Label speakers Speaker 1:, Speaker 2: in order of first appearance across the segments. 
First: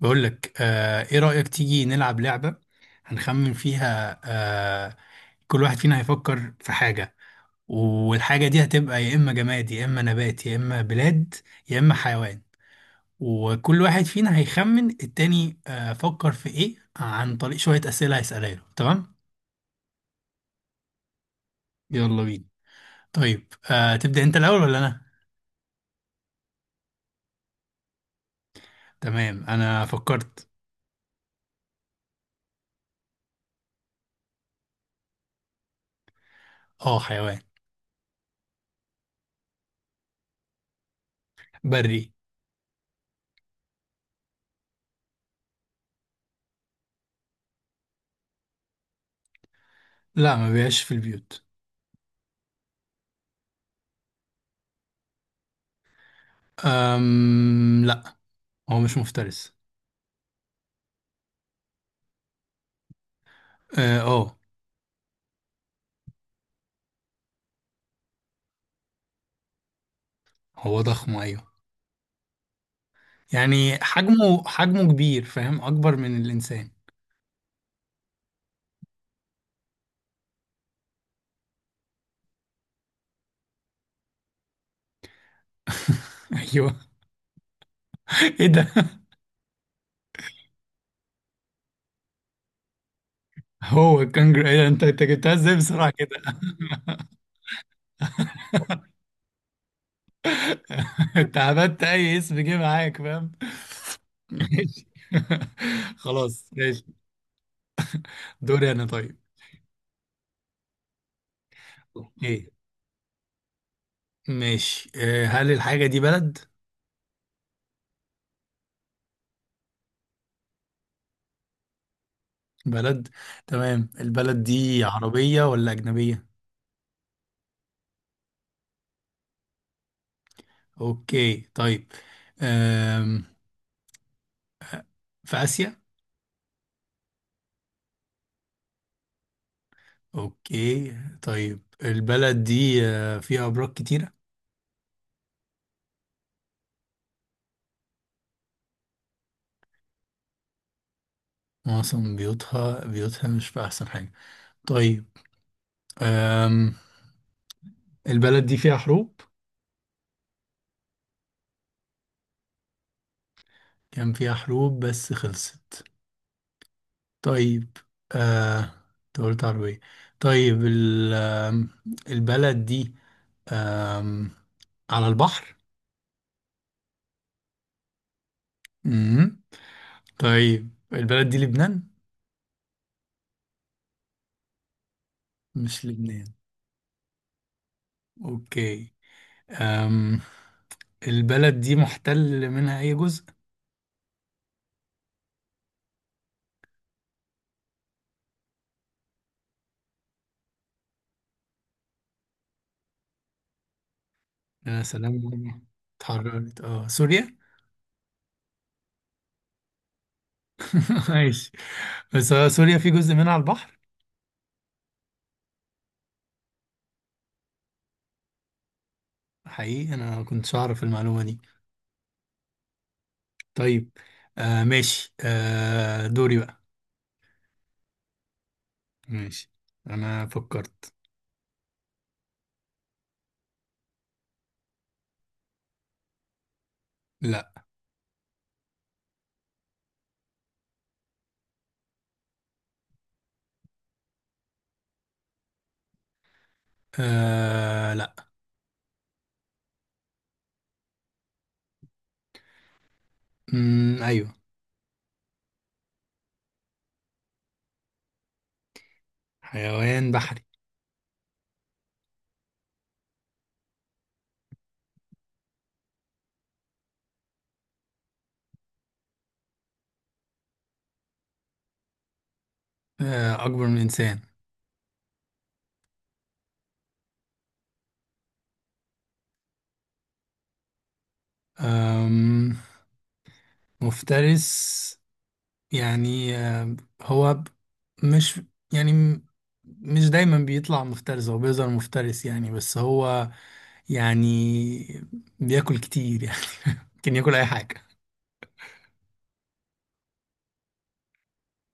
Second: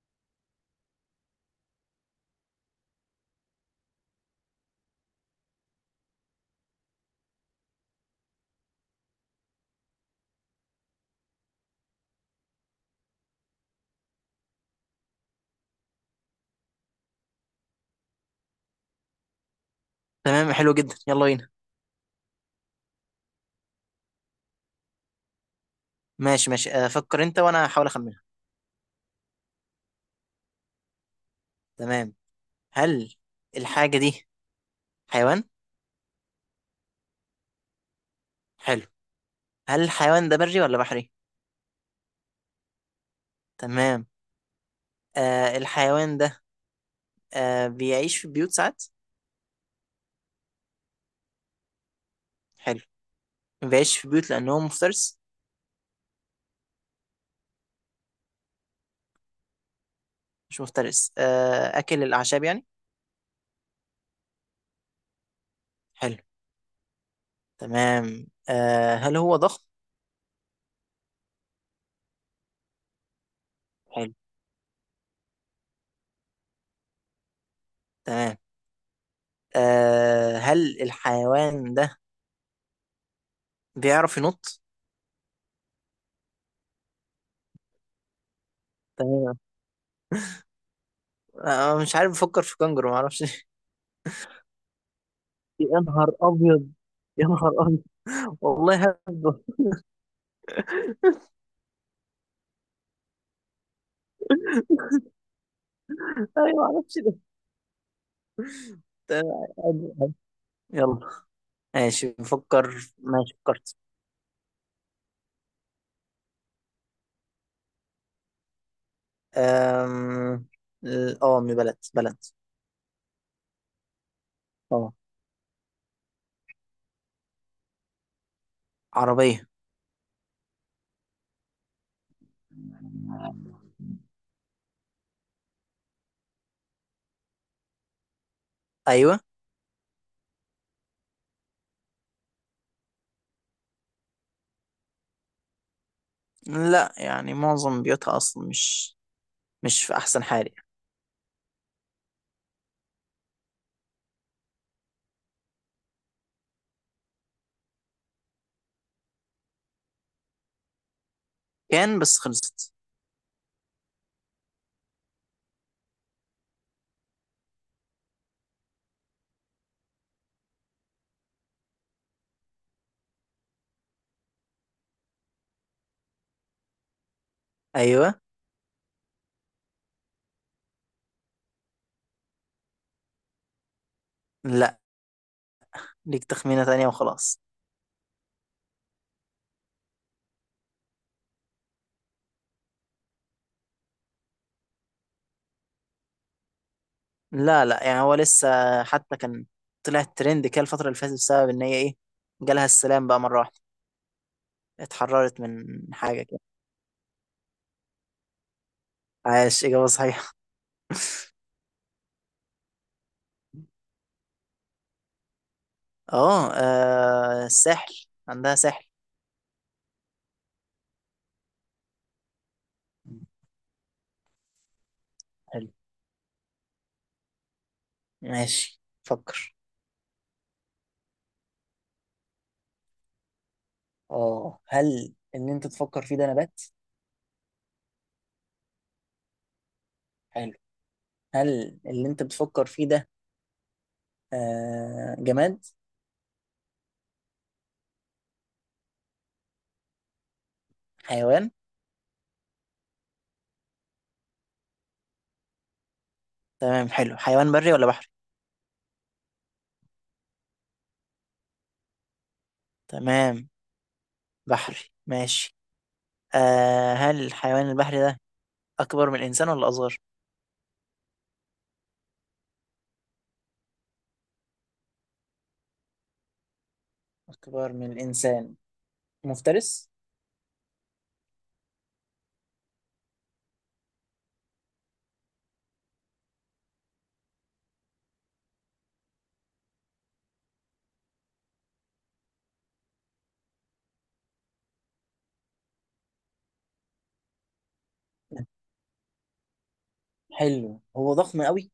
Speaker 1: بقول لك ايه رأيك تيجي نلعب لعبة هنخمن فيها كل واحد فينا هيفكر في حاجة، والحاجة دي هتبقى يا إما جماد يا إما نبات يا إما بلاد يا إما حيوان. وكل واحد فينا هيخمن التاني فكر في ايه عن طريق شوية أسئلة هيسألها له، تمام؟
Speaker 2: تمام، حلو جدا، يلا بينا.
Speaker 1: يلا بينا. طيب تبدأ انت الأول ولا أنا؟
Speaker 2: ماشي ماشي، فكر انت وانا هحاول اخمنها.
Speaker 1: تمام أنا فكرت.
Speaker 2: تمام. هل الحاجة دي حيوان؟
Speaker 1: اه حيوان
Speaker 2: حلو. هل الحيوان ده بري ولا بحري؟
Speaker 1: بري.
Speaker 2: تمام. الحيوان ده بيعيش في بيوت ساعات؟
Speaker 1: لا، ما بيعيش في البيوت.
Speaker 2: حلو. ما بيعيش في بيوت لأنه هو مفترس.
Speaker 1: لا، هو مش مفترس.
Speaker 2: مش مفترس، أكل الأعشاب يعني.
Speaker 1: اه آه.
Speaker 2: حلو. تمام. هل هو ضخم؟
Speaker 1: هو ضخم ايوه، يعني
Speaker 2: حلو.
Speaker 1: حجمه كبير، فاهم؟ اكبر من الانسان.
Speaker 2: تمام. هل الحيوان ده بيعرف ينط؟
Speaker 1: ايوه. ايه ده؟
Speaker 2: تمام. مش عارف، بفكر في كنجر، معرفش.
Speaker 1: هو الكنجر؟ ايه ده، انت جبتها ازاي
Speaker 2: يا
Speaker 1: بسرعه
Speaker 2: نهار
Speaker 1: كده؟
Speaker 2: ابيض، يا نهار ابيض. والله هبه.
Speaker 1: انت عبدت اي اسم جه معاك، فاهم؟ ماشي خلاص
Speaker 2: ايوه، ما
Speaker 1: ماشي.
Speaker 2: اعرفش ده.
Speaker 1: دوري انا طيب.
Speaker 2: آه، يلا. ماشي
Speaker 1: اوكي
Speaker 2: بفكر. ماشي فكرت.
Speaker 1: ماشي هل الحاجه دي بلد؟
Speaker 2: أم... اه، من بلد.
Speaker 1: بلد. تمام، البلد دي
Speaker 2: اه،
Speaker 1: عربيه ولا اجنبيه؟
Speaker 2: عربية.
Speaker 1: اوكي طيب، آم، في اسيا؟
Speaker 2: ايوه.
Speaker 1: اوكي. طيب البلد دي فيها ابراج كتيرة؟
Speaker 2: لا، يعني معظم بيوتها اصلا مش مش في احسن حال يعني.
Speaker 1: معظم بيوتها مش في احسن حاجة. طيب، آم، البلد دي فيها حروب؟
Speaker 2: كان بس خلصت.
Speaker 1: كان فيها حروب بس خلصت. طيب، آه أنت قلت عربية. طيب البلد دي آم، على البحر؟
Speaker 2: ايوه.
Speaker 1: مم. طيب البلد دي لبنان؟
Speaker 2: لا،
Speaker 1: مش
Speaker 2: ليك
Speaker 1: لبنان.
Speaker 2: تخمينة تانية وخلاص.
Speaker 1: اوكي، أم البلد دي محتل منها اي جزء؟
Speaker 2: لا لا، يعني هو لسه حتى كان طلع ترند كده الفترة اللي فاتت، بسبب ان هي ايه، جالها السلام بقى مرة واحدة،
Speaker 1: يا سلام
Speaker 2: اتحررت
Speaker 1: والله.
Speaker 2: من حاجة كده.
Speaker 1: اتحررت، سوريا.
Speaker 2: عاش، إجابة صحيحة.
Speaker 1: ماشي، بس سوريا في جزء منها على البحر؟
Speaker 2: اه، الساحل، عندها ساحل.
Speaker 1: حقيقي انا ما كنتش اعرف المعلومه دي. طيب ماشي
Speaker 2: حلو.
Speaker 1: دوري بقى.
Speaker 2: ماشي،
Speaker 1: ماشي
Speaker 2: فكر.
Speaker 1: انا فكرت.
Speaker 2: اه، هل اللي انت تفكر فيه ده نبات؟
Speaker 1: لا.
Speaker 2: حلو. هل اللي انت بتفكر فيه ده جماد؟
Speaker 1: لا.
Speaker 2: حيوان.
Speaker 1: مم، ايوه.
Speaker 2: تمام، حلو. حيوان بري ولا بحري؟
Speaker 1: حيوان بحري.
Speaker 2: تمام، بحري. ماشي. هل الحيوان البحري ده أكبر من الإنسان ولا أصغر؟
Speaker 1: اكبر من الانسان.
Speaker 2: اكبر من الانسان. مفترس.
Speaker 1: آم مفترس، يعني هو ب- مش، يعني م- مش دايما بيطلع مفترس، هو بيظهر مفترس يعني، بس هو يعني بياكل كتير يعني. ممكن ياكل اي حاجه.
Speaker 2: حلو. هو ضخم قوي؟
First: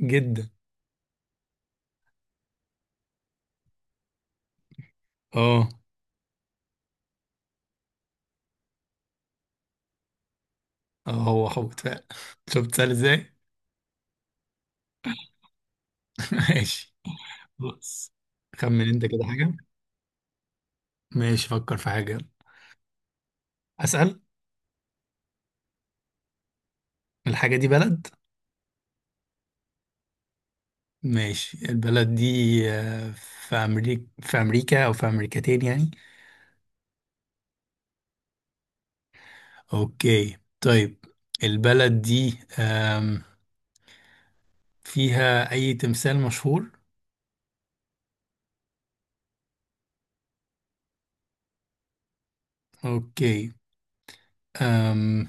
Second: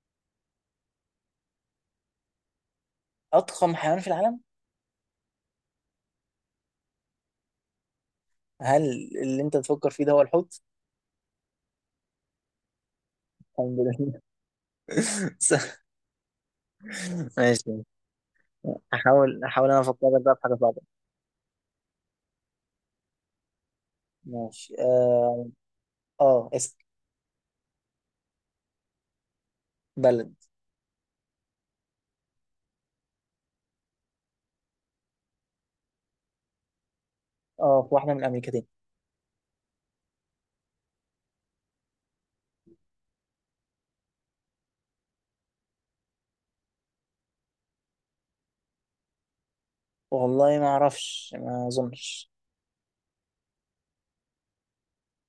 Speaker 1: جدا.
Speaker 2: اضخم حيوان في العالم.
Speaker 1: اه
Speaker 2: هل اللي انت تفكر فيه ده هو الحوت؟
Speaker 1: اه، هو حوت فعلا. شفت سهل ازاي؟
Speaker 2: الحمد لله.
Speaker 1: ماشي.
Speaker 2: ماشي.
Speaker 1: بص، خمن انت كده
Speaker 2: احاول
Speaker 1: حاجه.
Speaker 2: احاول انا افكرك بقى في حاجه صعبه.
Speaker 1: ماشي فكر في حاجه. اسال.
Speaker 2: ماشي، اسم
Speaker 1: الحاجه دي بلد؟
Speaker 2: بلد.
Speaker 1: ماشي، البلد دي آه، في امريكا او في امريكتين يعني؟
Speaker 2: اه، في واحده من الامريكتين.
Speaker 1: اوكي طيب، البلد دي فيها اي تمثال مشهور؟
Speaker 2: والله ما اعرفش، ما اظنش.
Speaker 1: اوكي، أم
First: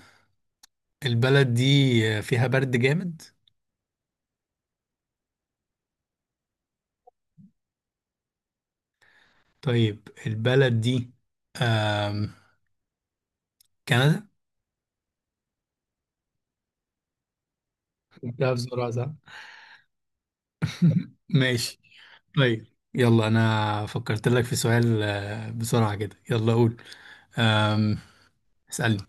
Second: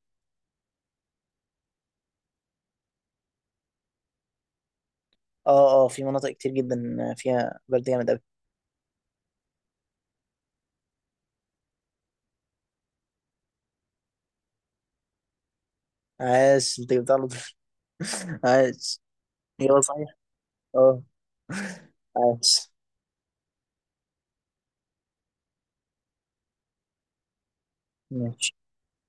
Speaker 1: البلد دي فيها برد جامد؟
Speaker 2: اه اه، في مناطق كتير جدا فيها برد جامد قوي.
Speaker 1: طيب البلد دي آم، كندا؟
Speaker 2: عاش، انت جبتها على طول.
Speaker 1: جبتها بسرعة
Speaker 2: عاش.
Speaker 1: صح؟
Speaker 2: يلا صحيح، اه.
Speaker 1: ماشي. طيب،
Speaker 2: عاش.
Speaker 1: يلا انا فكرت لك في سؤال بسرعة كده يلا قول. آم،
Speaker 2: ماشي
Speaker 1: اسألني.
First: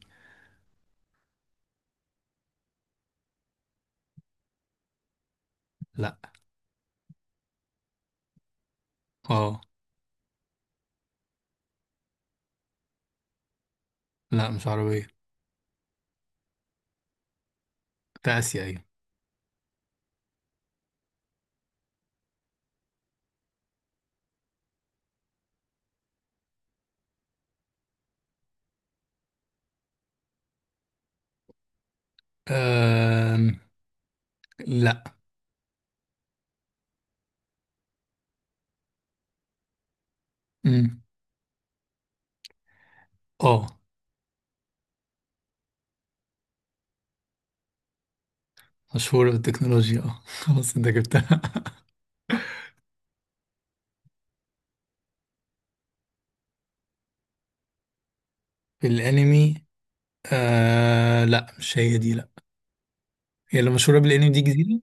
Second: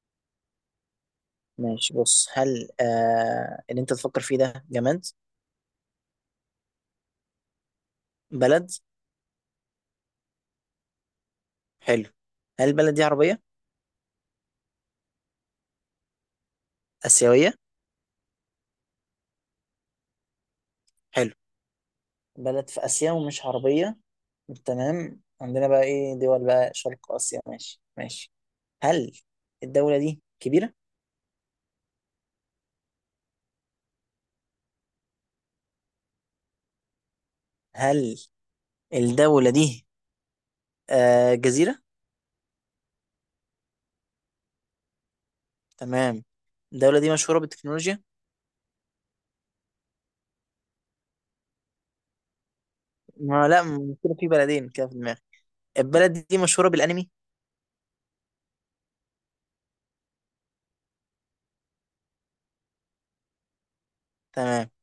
Speaker 2: ماشي، بص، هل اللي انت تفكر فيه ده جماد؟
Speaker 1: لا.
Speaker 2: بلد.
Speaker 1: اه.
Speaker 2: حلو. هل البلد دي عربيه؟
Speaker 1: لا، مش عربية.
Speaker 2: اسيويه؟
Speaker 1: في اسيا ايوه.
Speaker 2: حلو. بلد في آسيا ومش عربية. تمام، عندنا بقى إيه؟ دول بقى شرق آسيا. ماشي ماشي. هل الدولة دي كبيرة؟
Speaker 1: آم، لا.
Speaker 2: هل الدولة دي
Speaker 1: مم.
Speaker 2: جزيرة؟
Speaker 1: اه،
Speaker 2: تمام. الدولة دي مشهورة بالتكنولوجيا؟
Speaker 1: مشهورة بالتكنولوجيا اه خلاص انت جبتها.
Speaker 2: ما لا م- كده في بلدين كده في دماغي. البلد دي مشهورة بالأنمي؟
Speaker 1: في الانمي؟ لا مش هي دي، لا. هي اللي مشهورة بالانمي دي
Speaker 2: تمام.
Speaker 1: جزيرة.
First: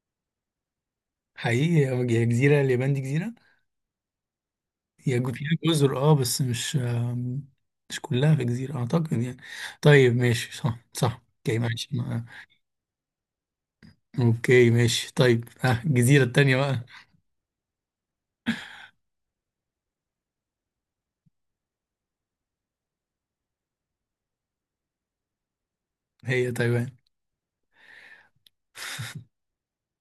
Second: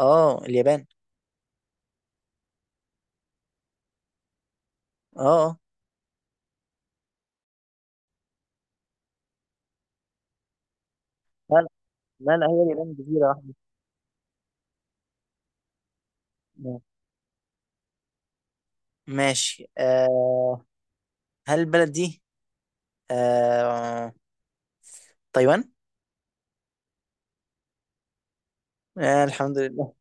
Speaker 2: اه، اليابان.
Speaker 1: حقيقي، هي جزيرة، اليابان دي جزيرة. هي
Speaker 2: اه
Speaker 1: فيها
Speaker 2: اه.
Speaker 1: جزر اه، بس مش مش كلها في جزيرة اعتقد يعني. طيب ماشي، صح صح
Speaker 2: لا
Speaker 1: اوكي
Speaker 2: لا
Speaker 1: ماشي
Speaker 2: لا لا، هي اليابان جزيرة
Speaker 1: اوكي ماشي طيب، ها الجزيرة التانية
Speaker 2: واحدة.
Speaker 1: بقى؟
Speaker 2: ماشي، هل البلد دي آه تايوان؟
Speaker 1: هي تايوان.
Speaker 2: آه الحمد لله.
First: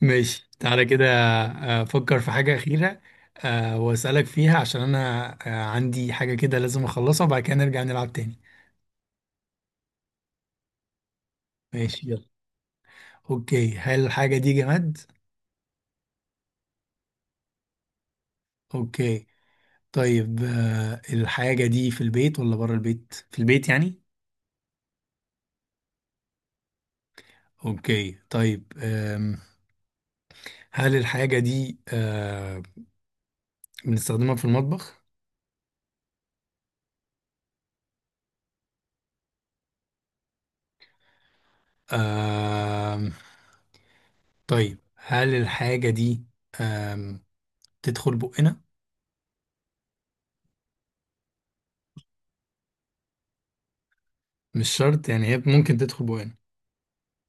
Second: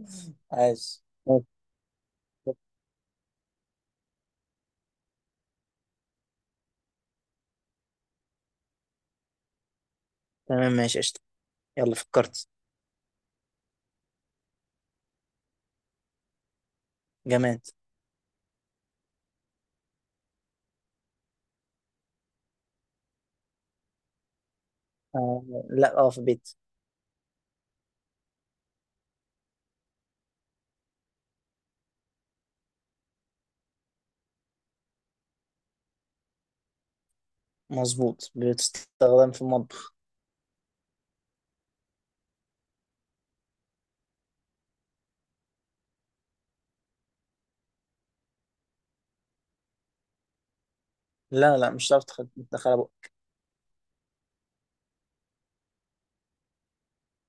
Speaker 1: ماشي، تعالى
Speaker 2: عايز.
Speaker 1: كده افكر في حاجة أخيرة واسألك فيها عشان انا عندي حاجة كده لازم اخلصها وبعد كده نرجع نلعب تاني.
Speaker 2: تمام ماشي قشطة. يلا
Speaker 1: ماشي يلا.
Speaker 2: فكرت.
Speaker 1: اوكي، هل الحاجة دي جماد؟
Speaker 2: جماد.
Speaker 1: اوكي، طيب الحاجة دي في البيت ولا بره البيت؟ في البيت يعني.
Speaker 2: آه لا، اه في بيت.
Speaker 1: اوكي طيب، هل الحاجة دي بنستخدمها في المطبخ؟
Speaker 2: مظبوط، بتستخدم في المطبخ.
Speaker 1: آه طيب هل الحاجة دي آه تدخل بقنا؟
Speaker 2: لا لا، مش هتعرف تدخلها بقى.
Speaker 1: مش شرط يعني، هي ممكن تدخل بقنا.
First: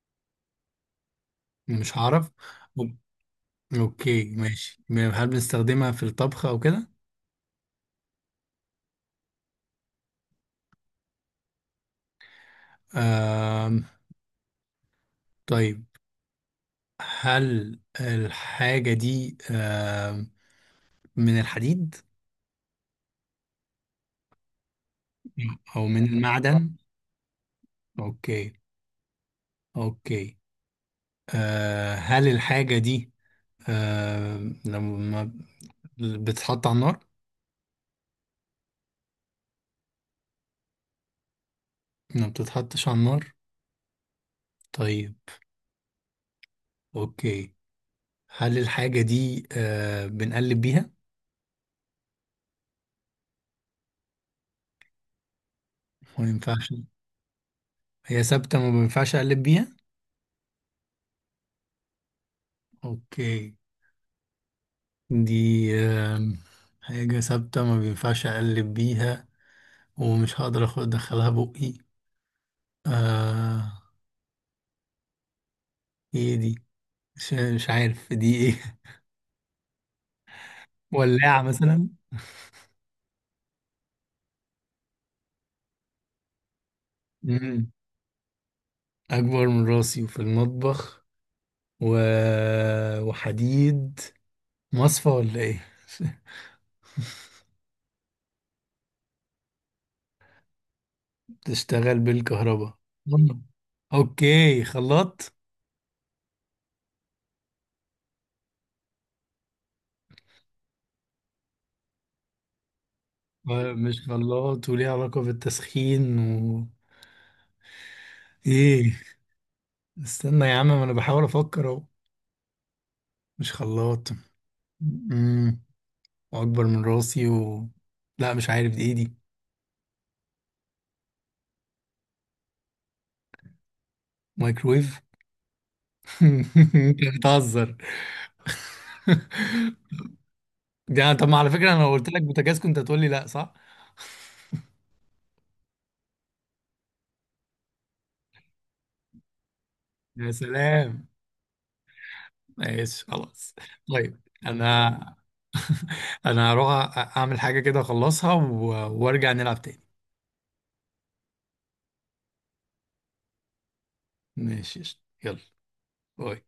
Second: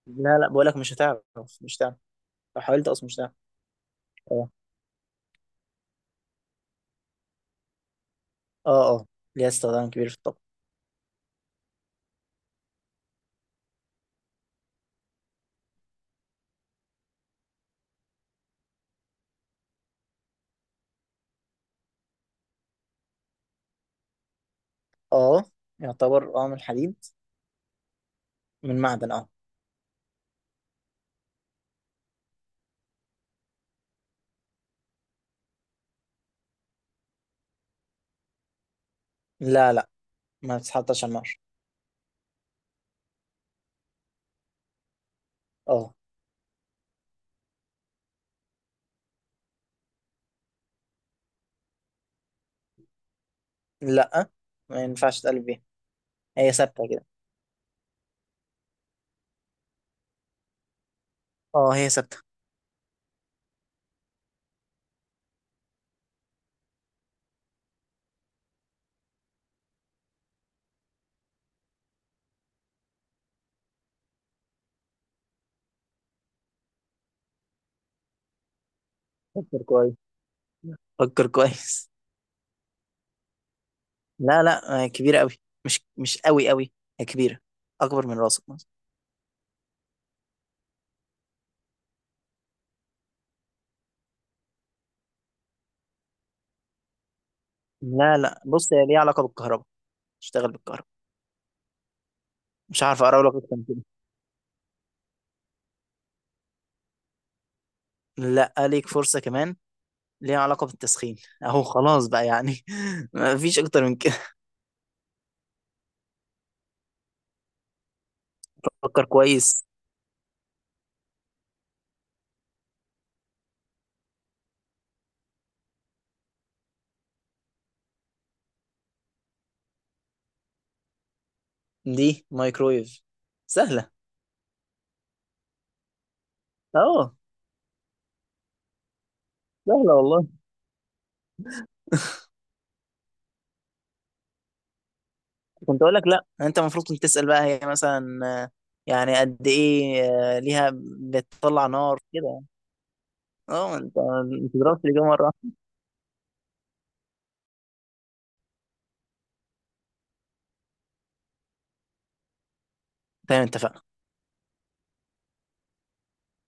Speaker 2: لا لا، بقولك مش هتعرف، مش هتعرف.
Speaker 1: مش هعرف.
Speaker 2: لو حاولت
Speaker 1: أو-
Speaker 2: اصلا مش هتعرف.
Speaker 1: اوكي
Speaker 2: اه
Speaker 1: ماشي، هل بنستخدمها في الطبخ او كده؟
Speaker 2: اه، اه ليها استخدام كبير في الطبخ.
Speaker 1: آه طيب هل الحاجة دي من الحديد
Speaker 2: اه
Speaker 1: او من
Speaker 2: يعتبر اه من
Speaker 1: المعدن؟
Speaker 2: حديد،
Speaker 1: اوكي.
Speaker 2: من معدن اه.
Speaker 1: اوكي، هل الحاجة دي آه لما بتتحط على النار؟
Speaker 2: لا لا، ما بتتحطش على النار.
Speaker 1: ما بتتحطش على النار. طيب،
Speaker 2: اه.
Speaker 1: اوكي، هل الحاجة دي بنقلب بيها؟
Speaker 2: لا، ما ينفعش تقلب بيها،
Speaker 1: ما
Speaker 2: هي
Speaker 1: ينفعش.
Speaker 2: ثابتة كده.
Speaker 1: هي ثابتة، ما بينفعش اقلب بيها.
Speaker 2: اه هي ثابتة.
Speaker 1: اوكي، دي آه حاجة ثابتة ما بينفعش اقلب بيها، ومش هقدر اخد ادخلها بقي آه ايه دي، مش عارف دي ايه.
Speaker 2: فكر كويس. فكر
Speaker 1: ولاعة مثلا؟
Speaker 2: كويس. لا، كبيرة قوي. مش مش قوي قوي، هي كبيرة.
Speaker 1: مم.
Speaker 2: أكبر من راسك مثلا.
Speaker 1: اكبر من راسي وفي المطبخ، و... وحديد، مصفى ولا ايه؟
Speaker 2: لا لا، بص، هي ليها علاقة بالكهرباء، تشتغل بالكهرباء.
Speaker 1: تشتغل بالكهرباء.
Speaker 2: مش عارف أقرب
Speaker 1: مم.
Speaker 2: لك أكتر من كده.
Speaker 1: اوكي، خلاط؟
Speaker 2: لا، ليك فرصة كمان. ليها علاقة بالتسخين. أهو خلاص بقى يعني،
Speaker 1: مم.
Speaker 2: مفيش أكتر من
Speaker 1: مش
Speaker 2: كده.
Speaker 1: خلاط، وليه علاقة بالتسخين و ايه؟
Speaker 2: فكر كويس.
Speaker 1: استنى يا عم، ما انا بحاول افكر اهو. مش خلاط، امم واكبر من راسي و لا مش عارف دي ايه. دي
Speaker 2: دي مايكرويف، سهلة.
Speaker 1: مايكرويف؟
Speaker 2: أه،
Speaker 1: انت بتهزر.
Speaker 2: سهلة والله.
Speaker 1: يعني طب، ما على فكرة انا لو قلت لك بوتاجاز كنت هتقول لي لا، صح؟
Speaker 2: كنت أقول لك لا. أنت المفروض كنت تسأل بقى هي مثلا يعني قد إيه،
Speaker 1: يا
Speaker 2: ليها
Speaker 1: سلام.
Speaker 2: بتطلع نار كده.
Speaker 1: ماشي خلاص.
Speaker 2: أه أنت،
Speaker 1: طيب
Speaker 2: أنت ضربت
Speaker 1: انا
Speaker 2: الإجابة مرة.
Speaker 1: انا هروح اعمل حاجة كده اخلصها وارجع نلعب تاني.
Speaker 2: تمام، اتفقنا.
Speaker 1: ماشي قشطة. يلا. باي.